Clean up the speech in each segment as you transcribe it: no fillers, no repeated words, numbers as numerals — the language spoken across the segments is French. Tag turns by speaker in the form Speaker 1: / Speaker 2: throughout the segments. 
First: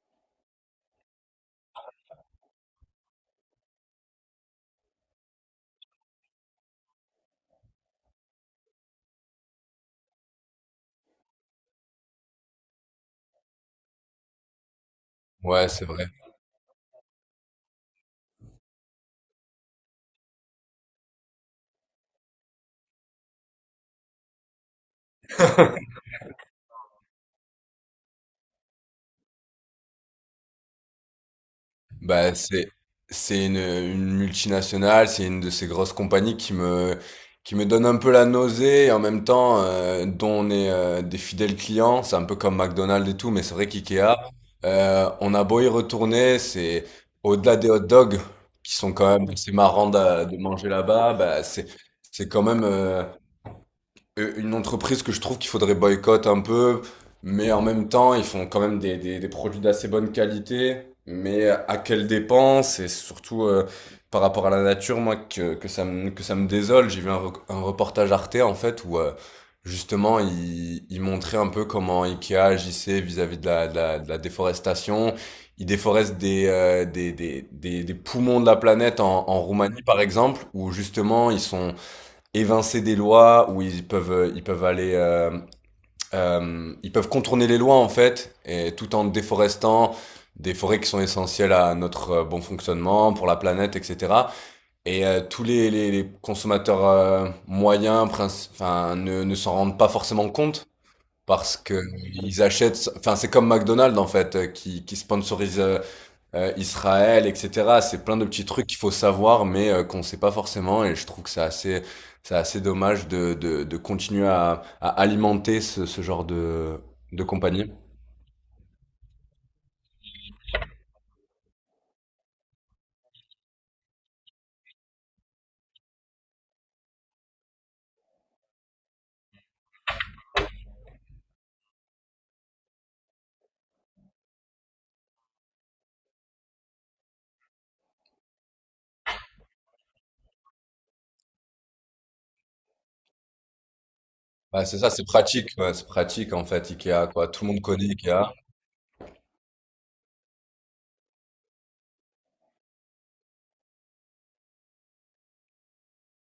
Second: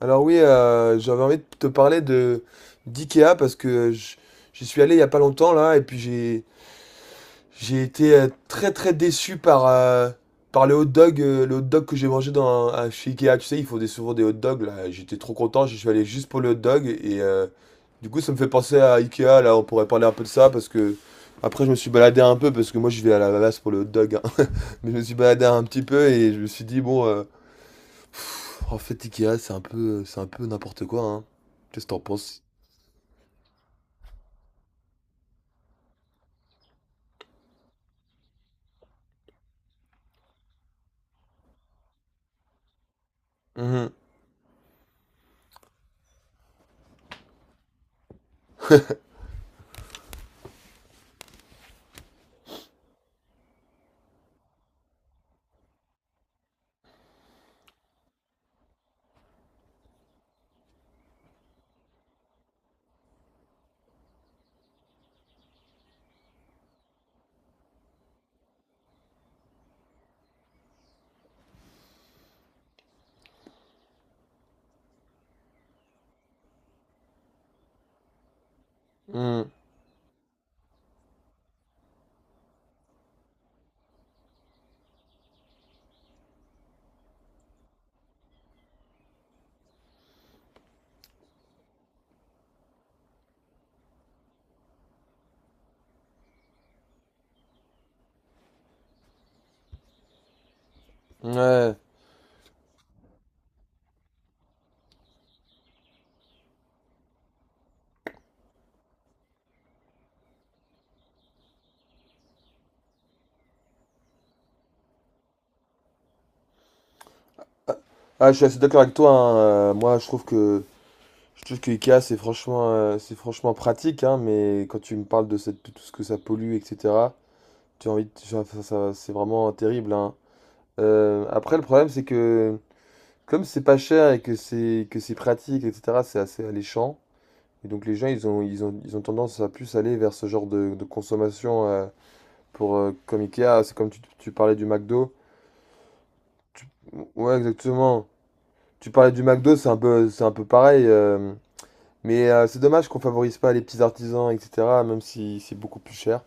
Speaker 1: Alors oui, j'avais envie de te parler de d'IKEA parce que j'y suis allé il y a pas longtemps là et puis j'ai été très très déçu par par le hot dog que j'ai mangé chez IKEA. Tu sais, ils font des, souvent des hot dogs là. J'étais trop content,
Speaker 2: Ouais,
Speaker 1: je
Speaker 2: c'est
Speaker 1: suis allé
Speaker 2: vrai.
Speaker 1: juste pour le hot dog et du coup ça me fait penser à IKEA là. On pourrait parler un peu de ça parce que après je me suis baladé un peu parce que moi je vais à la base pour le hot dog, hein. Mais je me suis baladé un petit peu et je me suis dit bon. En fait, Ikea, c'est un peu n'importe quoi, hein. Qu'est-ce que t'en
Speaker 2: Bah,
Speaker 1: penses?
Speaker 2: c'est une multinationale, c'est une de ces grosses compagnies qui me donne un peu la nausée et en même temps, dont on est, des fidèles clients. C'est un peu comme McDonald's et tout, mais c'est vrai
Speaker 1: Mhm,
Speaker 2: qu'IKEA, on a beau y retourner, c'est au-delà des hot dogs qui sont quand même assez marrants de manger là-bas. Bah, c'est quand même, une entreprise que je trouve qu'il faudrait boycotter un peu, mais en même temps, ils font quand même des produits d'assez bonne qualité, mais à quelle dépense et surtout, par rapport à la nature, moi, que ça me désole. J'ai vu un reportage Arte, en fait, où, justement, il montrait un peu comment Ikea agissait vis-à-vis de la déforestation. Il déforeste des poumons de la planète en
Speaker 1: mhm,
Speaker 2: Roumanie, par exemple, où justement, ils sont évincer des lois où ils peuvent aller, ils peuvent contourner les lois en fait et tout en déforestant des forêts qui sont essentielles à notre, bon fonctionnement pour la planète etc. Et, tous les consommateurs, moyens, enfin, ne s'en rendent pas forcément compte parce que
Speaker 1: ouais.
Speaker 2: ils achètent, enfin, c'est comme McDonald's, en fait, qui sponsorise, Israël et cetera. C'est plein de petits trucs qu'il faut savoir, mais, qu'on sait pas forcément, et je trouve que c'est assez, c'est assez dommage de de continuer à alimenter ce genre de compagnie.
Speaker 1: Ah, ah, je suis assez d'accord avec toi, hein. Moi, je trouve que Ikea, c'est franchement pratique, hein, mais quand tu me parles de, cette, de tout ce que ça pollue, etc., tu as envie ça, c'est vraiment terrible, hein. Après, le problème, c'est que comme c'est pas cher et que c'est pratique, etc., c'est assez alléchant. Et donc les gens, ils ont, ils ont, ils ont tendance à plus aller vers ce genre de consommation. Pour comme Ikea, c'est comme tu parlais du
Speaker 2: Bah, c'est ça, c'est
Speaker 1: McDo.
Speaker 2: pratique, ouais, c'est pratique, en
Speaker 1: Tu-
Speaker 2: fait, IKEA, quoi.
Speaker 1: ouais,
Speaker 2: Tout le monde connaît
Speaker 1: exactement.
Speaker 2: IKEA.
Speaker 1: Tu parlais du McDo, c'est un peu pareil. Mais c'est dommage qu'on favorise pas les petits artisans, etc. Même si c'est beaucoup plus cher.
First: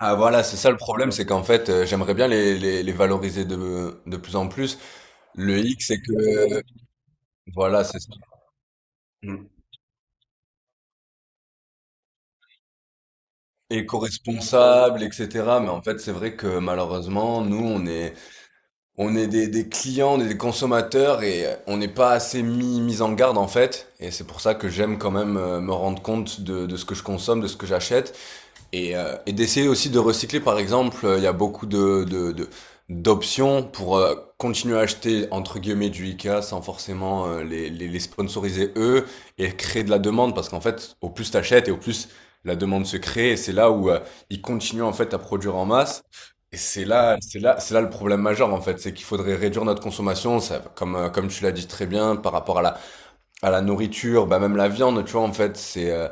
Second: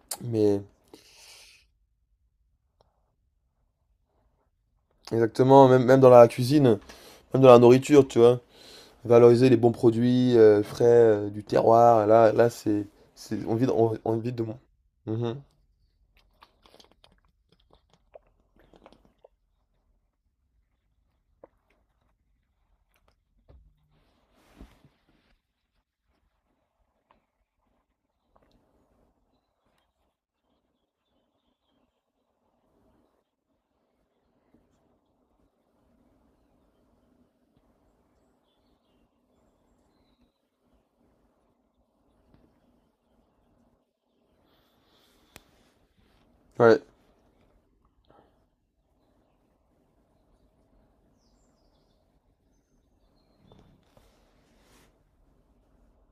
Speaker 2: Ah, voilà, c'est
Speaker 1: Mais
Speaker 2: ça le problème, c'est qu'en fait, j'aimerais bien les valoriser de plus en plus. Le
Speaker 1: exactement,
Speaker 2: hic,
Speaker 1: même,
Speaker 2: c'est
Speaker 1: même dans la
Speaker 2: que
Speaker 1: cuisine, même dans la
Speaker 2: voilà, c'est
Speaker 1: nourriture,
Speaker 2: ça.
Speaker 1: tu vois. Valoriser les bons produits frais du terroir. Là, là, c'est, on vit de moins.
Speaker 2: Éco-responsable,
Speaker 1: Mhm.
Speaker 2: etc. Mais en fait, c'est vrai que malheureusement, nous, on est des clients, on est des consommateurs et on n'est pas assez mis en garde, en fait. Et c'est pour ça que j'aime quand même, me rendre compte de ce que je consomme, de ce que j'achète. Et d'essayer aussi de recycler, par exemple. Il y a beaucoup d'options pour, continuer à acheter, entre guillemets, du IKEA sans forcément, les sponsoriser eux et créer de la demande, parce qu'en fait, au plus t'achètes et au plus la demande se crée, et c'est là où, ils continuent en fait à produire en masse. Et
Speaker 1: Ouais,
Speaker 2: c'est là le problème majeur en fait, c'est qu'il faudrait réduire notre consommation, ça, comme tu l'as dit très bien, par rapport à la nourriture, bah même la viande, tu vois, en fait,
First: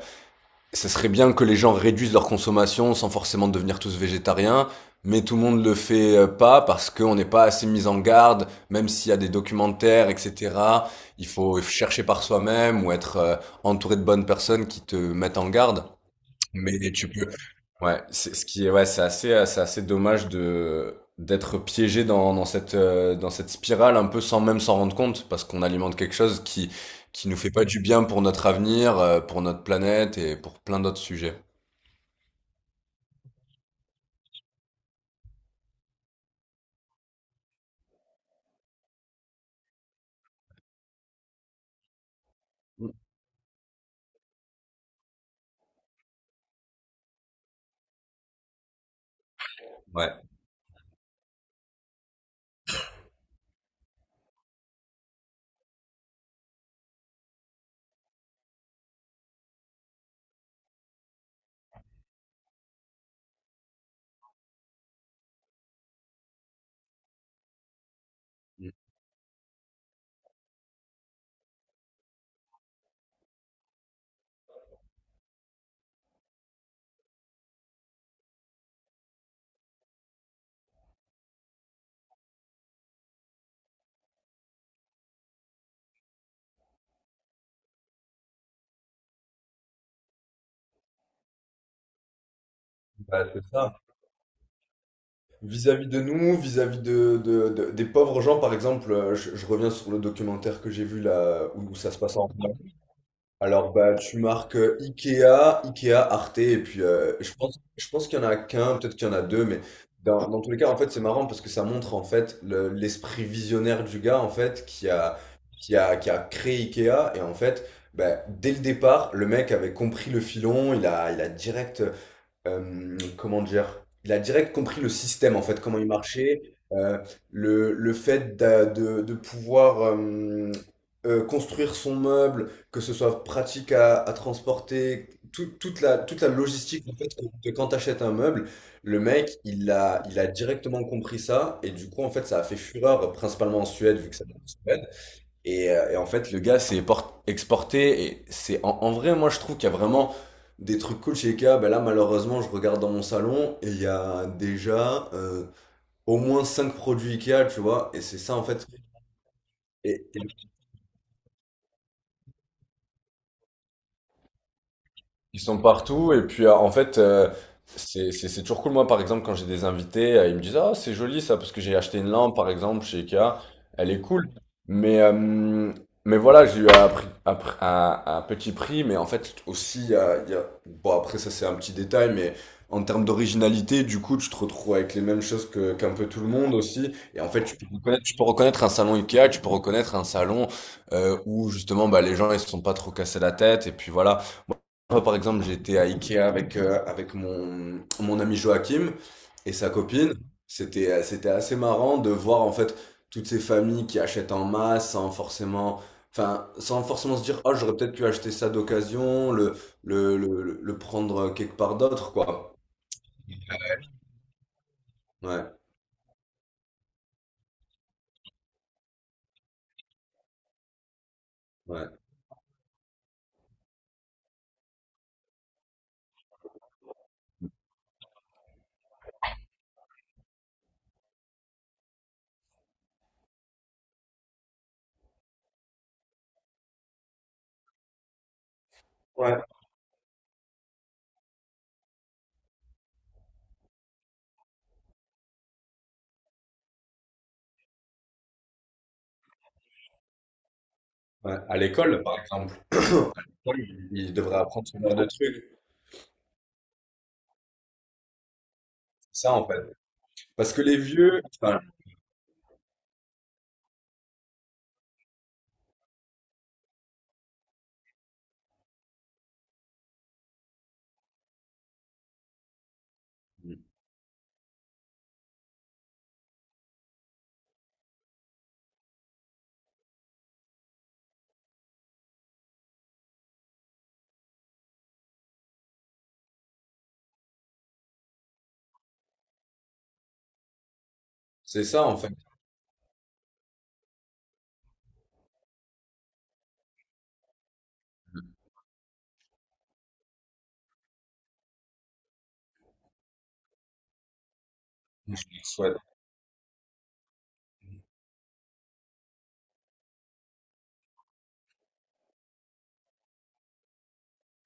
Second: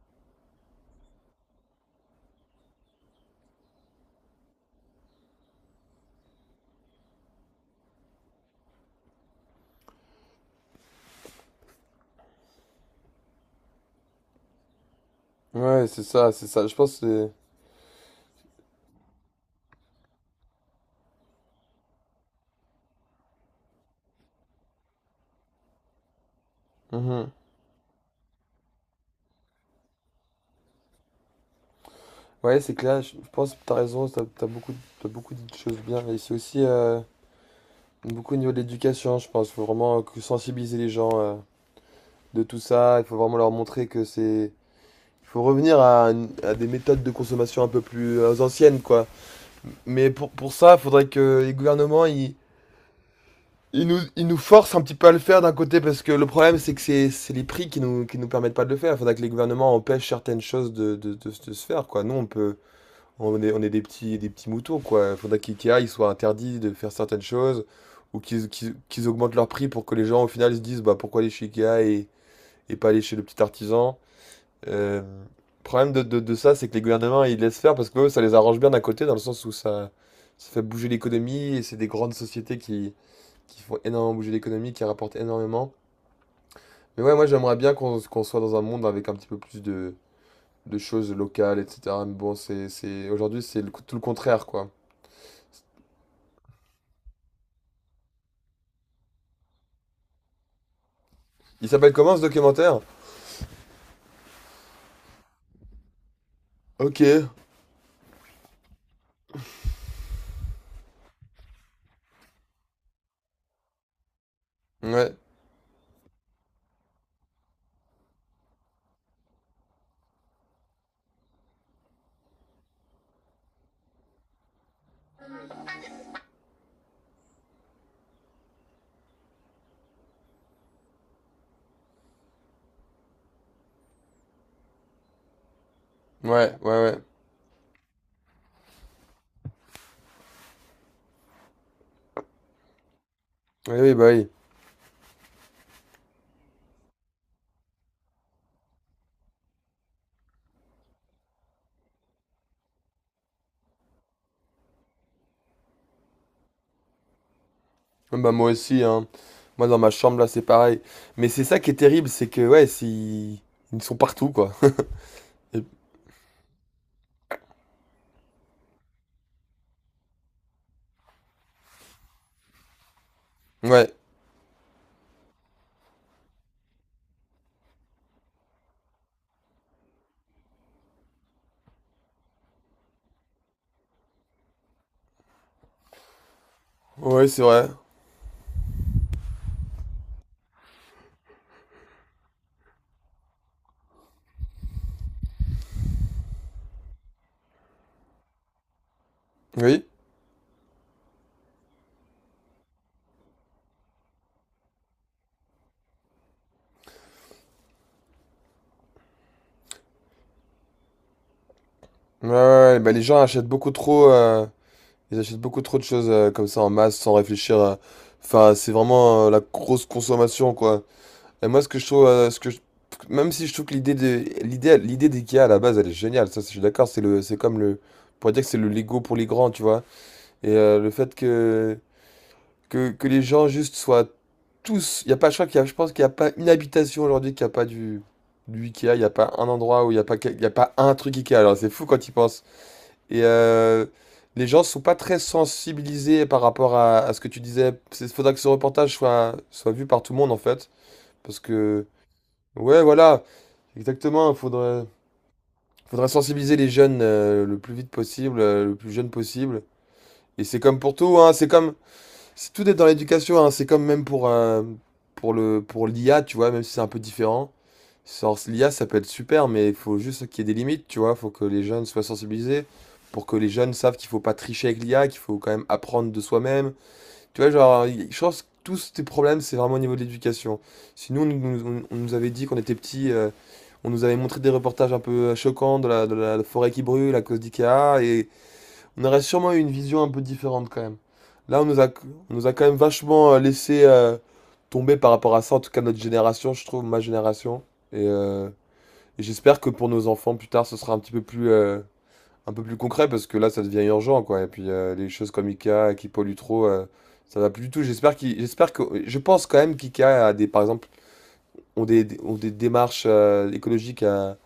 Speaker 2: ce serait bien que les gens réduisent leur consommation sans forcément devenir tous végétariens, mais tout le monde le fait, pas, parce qu'on n'est pas assez mis en garde, même s'il y a des documentaires, etc. Il faut chercher par soi-même ou être, entouré de bonnes personnes qui te mettent en garde.
Speaker 1: ouais, c'est ça, c'est ça. Je
Speaker 2: Mais
Speaker 1: pense
Speaker 2: tu peux.
Speaker 1: que
Speaker 2: Ouais, c'est ce qui est ouais, c'est assez, c'est assez dommage de d'être piégé dans cette, dans cette spirale un peu, sans même s'en rendre compte, parce qu'on alimente quelque chose qui
Speaker 1: c'est.
Speaker 2: qui
Speaker 1: Mhm.
Speaker 2: nous fait pas du bien pour notre avenir, pour notre planète et pour plein d'autres sujets.
Speaker 1: Ouais, c'est clair, je pense que t'as raison, t'as, t'as beaucoup dit de choses bien. Et c'est aussi beaucoup au niveau de l'éducation, je pense. Il faut vraiment que sensibiliser les gens de tout
Speaker 2: Mm.
Speaker 1: ça. Il faut vraiment leur montrer que c'est. Il faut revenir à, à des méthodes de consommation un peu plus anciennes, quoi. Mais
Speaker 2: Ouais.
Speaker 1: pour ça, il faudrait que les gouvernements, ils, ils nous forcent un petit peu à le faire d'un côté, parce que le problème, c'est que c'est les prix qui nous permettent pas de le faire. Il faudrait que les gouvernements empêchent certaines choses de, de se faire, quoi. Nous, on peut. On est des petits moutons, quoi. Il faudrait qu'IKEA il soit interdit de faire certaines choses ou qu'ils
Speaker 2: Mm.
Speaker 1: qu'ils augmentent leur prix pour que les gens, au final, se disent bah, pourquoi aller chez IKEA et pas aller chez le petit artisan. Euh, Problème de ça, c'est que les gouvernements, ils laissent faire parce que eux, ça les arrange bien d'un côté, dans le sens où ça fait bouger l'économie et c'est des grandes sociétés qui font énormément bouger l'économie, qui rapportent énormément. Mais ouais, moi, j'aimerais bien qu'on soit dans un monde avec un petit peu plus de choses locales, etc. Mais bon, c'est,
Speaker 2: Bah,
Speaker 1: aujourd'hui,
Speaker 2: c'est
Speaker 1: c'est
Speaker 2: ça.
Speaker 1: tout le contraire, quoi.
Speaker 2: Vis-à-vis de nous, vis-à-vis des pauvres gens, par exemple. Je reviens sur le documentaire que j'ai vu là où,
Speaker 1: Il
Speaker 2: où ça
Speaker 1: s'appelle
Speaker 2: se
Speaker 1: comment
Speaker 2: passe
Speaker 1: ce
Speaker 2: en.
Speaker 1: documentaire?
Speaker 2: Alors bah tu marques, Ikea, Ikea, Arte, et puis,
Speaker 1: Ok. Ouais.
Speaker 2: je pense qu'il y en a qu'un, peut-être qu'il y en a deux. Mais dans tous les cas, en fait, c'est marrant parce que ça montre en fait l'esprit visionnaire du gars en fait qui
Speaker 1: Ouais,
Speaker 2: a qui a qui a créé Ikea. Et en fait, bah, dès le départ le mec avait compris le filon, il a direct, comment dire? Il a direct compris le système en fait, comment il marchait. heu, le fait d'a de pouvoir, construire son meuble, que ce soit pratique à transporter, toute la
Speaker 1: ouais,
Speaker 2: logistique
Speaker 1: ouais.
Speaker 2: en fait, que quand tu achètes un meuble, le mec il a directement compris ça. Et du coup, en fait, ça a fait fureur, principalement en
Speaker 1: Oui, oui,
Speaker 2: Suède
Speaker 1: bah
Speaker 2: vu que ça.
Speaker 1: oui.
Speaker 2: Et en fait, le gars s'est exporté. Et c'est, en vrai, moi, je trouve qu'il y a vraiment des trucs cool chez IKEA. Ben là, malheureusement, je regarde dans mon salon et il y a déjà, au moins 5 produits IKEA, tu vois. Et c'est
Speaker 1: Ouais, bah
Speaker 2: ça, en
Speaker 1: moi
Speaker 2: fait.
Speaker 1: aussi, hein. Moi dans ma
Speaker 2: Et
Speaker 1: chambre là, c'est pareil. Mais c'est ça qui est terrible, c'est que ouais, ils sont partout quoi.
Speaker 2: ils sont
Speaker 1: Et-
Speaker 2: partout, et puis, en fait, c'est toujours cool, moi par exemple quand j'ai des invités, ils me disent ah c'est joli ça, parce que j'ai acheté une lampe par exemple chez Ikea, elle
Speaker 1: Ouais,
Speaker 2: est cool, mais, mais voilà, j'ai eu à, prix- à pr- à petit prix. Mais en fait aussi, bon, après, ça c'est un petit détail, mais en termes d'originalité, du coup tu te retrouves avec les mêmes choses que qu'un peu tout le monde aussi, et
Speaker 1: ouais,
Speaker 2: en
Speaker 1: c'est
Speaker 2: fait
Speaker 1: vrai.
Speaker 2: tu peux reconnaître un salon Ikea, tu peux reconnaître un salon, où justement bah, les gens ils se sont pas trop cassés la tête, et puis voilà. Moi, par exemple, j'étais à Ikea avec mon ami Joachim et sa
Speaker 1: Oui.
Speaker 2: copine. Mhm. C'était assez marrant de voir en fait toutes ces familles qui achètent en masse, sans forcément, enfin, sans forcément se dire, oh, j'aurais peut-être pu acheter ça d'occasion, le prendre quelque part d'autre,
Speaker 1: Ouais, ouais,
Speaker 2: quoi.
Speaker 1: ouais. Bah les gens achètent beaucoup trop, ils achètent
Speaker 2: Ouais,
Speaker 1: beaucoup trop de choses comme ça en masse sans réfléchir. Enfin, c'est vraiment la grosse consommation quoi. Et moi, ce que je
Speaker 2: ouais.
Speaker 1: trouve, ce que même si je trouve que l'idée de l'idée l'idée d'IKEA à la base, elle est géniale. Ça, je suis d'accord. C'est le, c'est comme le, on pourrait dire que c'est le Lego pour les grands, tu vois. Et le fait que les gens juste soient tous, il y a pas, je crois qu'il y a, je pense qu'il y a pas une habitation aujourd'hui qui a pas du IKEA. Il y a pas
Speaker 2: Ouais.
Speaker 1: un endroit où il y a pas, il y a pas un truc IKEA. Alors c'est fou quand ils pensent. Et les gens sont pas très sensibilisés par rapport à ce que tu disais. Il faudra que ce reportage soit soit vu par tout le monde en fait,
Speaker 2: Ouais.
Speaker 1: parce
Speaker 2: À
Speaker 1: que
Speaker 2: l'école, par exemple,
Speaker 1: ouais, voilà.
Speaker 2: ils
Speaker 1: Exactement, il
Speaker 2: devraient apprendre ce
Speaker 1: faudrait,
Speaker 2: genre de trucs.
Speaker 1: faudrait sensibiliser les jeunes le plus vite possible, le plus jeune
Speaker 2: C'est ça, en fait.
Speaker 1: possible. Et
Speaker 2: Parce
Speaker 1: c'est
Speaker 2: que les
Speaker 1: comme pour tout,
Speaker 2: vieux,
Speaker 1: hein, c'est
Speaker 2: enfin,
Speaker 1: comme, c'est tout est dans l'éducation, hein, c'est comme même pour le, pour l'IA, tu vois, même si c'est un peu différent. Sans l'IA, ça peut être super, mais il faut juste qu'il y ait des limites, tu vois. Il faut que les jeunes soient sensibilisés, pour que les jeunes savent qu'il faut pas tricher avec l'IA, qu'il faut quand même apprendre de soi-même, tu vois, genre, je pense que tous tes problèmes, c'est vraiment au niveau de l'éducation. Si nous, on, nous on nous avait dit qu'on était petits, on nous avait montré des reportages un peu choquants de la forêt qui brûle à cause d'IKEA, et on aurait sûrement eu une vision un peu différente quand même. Là,
Speaker 2: c'est ça, en fait.
Speaker 1: on nous a quand même vachement laissé tomber par rapport à ça, en tout cas notre génération, je trouve, ma génération. Et, euh, et j'espère que pour nos enfants, plus tard, ce sera un petit peu plus, un peu plus concret parce que là ça devient urgent quoi et puis les
Speaker 2: Je
Speaker 1: choses
Speaker 2: leur
Speaker 1: comme
Speaker 2: souhaite.
Speaker 1: Ikea qui polluent trop ça va plus du tout. J'espère qu'il j'espère que je pense quand même qu'Ikea a des par exemple ont des ont des démarches écologiques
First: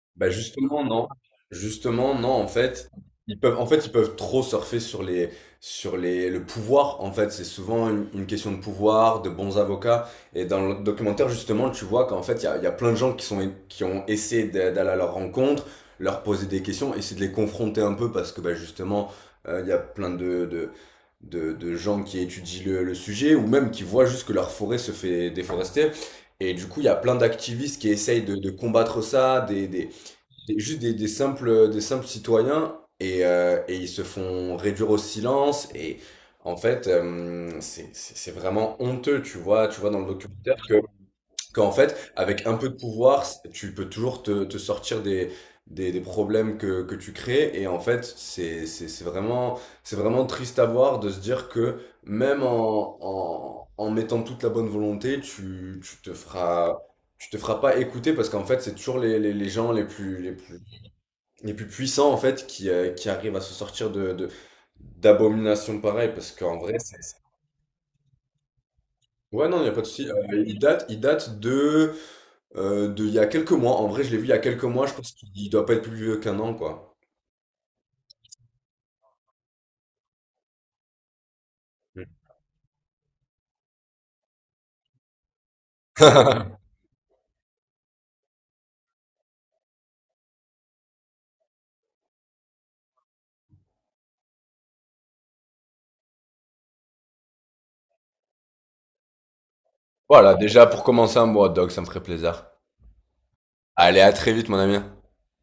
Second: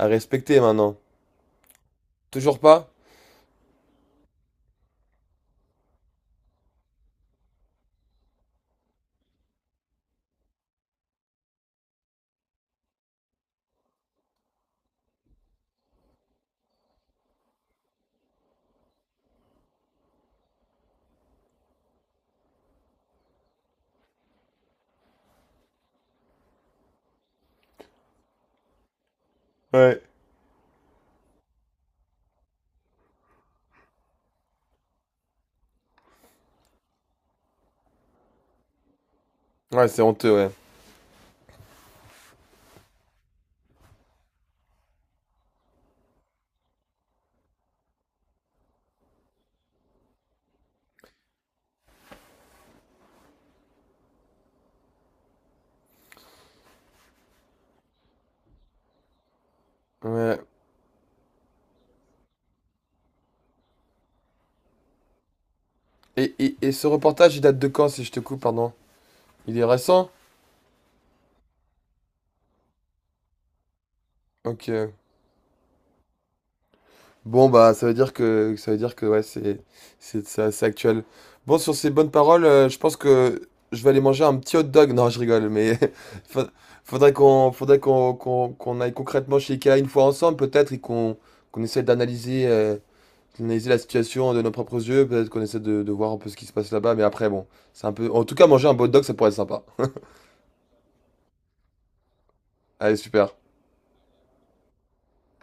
Speaker 1: à
Speaker 2: Bah
Speaker 1: respecter
Speaker 2: justement,
Speaker 1: maintenant
Speaker 2: non. Justement non, en
Speaker 1: toujours pas.
Speaker 2: fait, ils peuvent trop surfer sur les, sur les le pouvoir, en fait, c'est souvent une question de pouvoir, de bons avocats. Et dans le documentaire, justement, tu vois qu'en fait il y a plein de gens qui ont essayé d'aller à leur rencontre, leur poser des questions, essayer de les confronter un peu, parce que bah justement, il y a plein de gens qui étudient le sujet, ou même qui voient juste que leur forêt se fait déforester. Et du coup, il y a plein d'activistes qui essayent de combattre ça,
Speaker 1: Ouais.
Speaker 2: des- juste des simples citoyens. Et ils se font réduire au silence, et en fait, c'est vraiment honteux, tu vois tu
Speaker 1: Ouais
Speaker 2: vois dans
Speaker 1: c'est
Speaker 2: le
Speaker 1: honteux ouais
Speaker 2: documentaire que qu'en fait avec un peu de pouvoir, tu peux toujours te sortir des problèmes que tu crées. Et en fait, c'est vraiment triste à voir, de se dire que, même en mettant toute la bonne volonté, tu te feras pas écouter, parce qu'en fait c'est toujours les gens les plus les
Speaker 1: ouais.
Speaker 2: plus les plus puissants en fait qui arrivent à se sortir de d'abominations pareilles, parce
Speaker 1: Et,
Speaker 2: qu'en
Speaker 1: et
Speaker 2: vrai
Speaker 1: ce
Speaker 2: c'est.
Speaker 1: reportage il date de quand si je te coupe pardon,
Speaker 2: Ouais
Speaker 1: il
Speaker 2: non, il
Speaker 1: est
Speaker 2: n'y a pas de souci.
Speaker 1: récent.
Speaker 2: Il date de, il y a quelques mois, en vrai je l'ai vu il y a quelques
Speaker 1: Ok.
Speaker 2: mois, je pense qu'il doit pas être plus vieux qu'un an, quoi.
Speaker 1: Bon, bah, ça veut dire que, ça veut dire que, ouais, c'est assez actuel. Bon, sur ces bonnes paroles, je pense que je vais aller manger un petit hot dog. Non, je rigole, mais fa- faudrait qu'on, qu'on, qu'on aille concrètement chez Ikea une fois ensemble, peut-être, et qu'on, qu'on essaie d'analyser, d'analyser la situation de nos propres yeux. Peut-être qu'on essaie de voir un peu ce qui se passe là-bas, mais après, bon, c'est un peu, en tout cas, manger un hot dog, ça pourrait être sympa.
Speaker 2: Voilà, déjà pour commencer un bon hot dog, ça me ferait plaisir.
Speaker 1: Allez, super.
Speaker 2: Allez, à très vite, mon ami.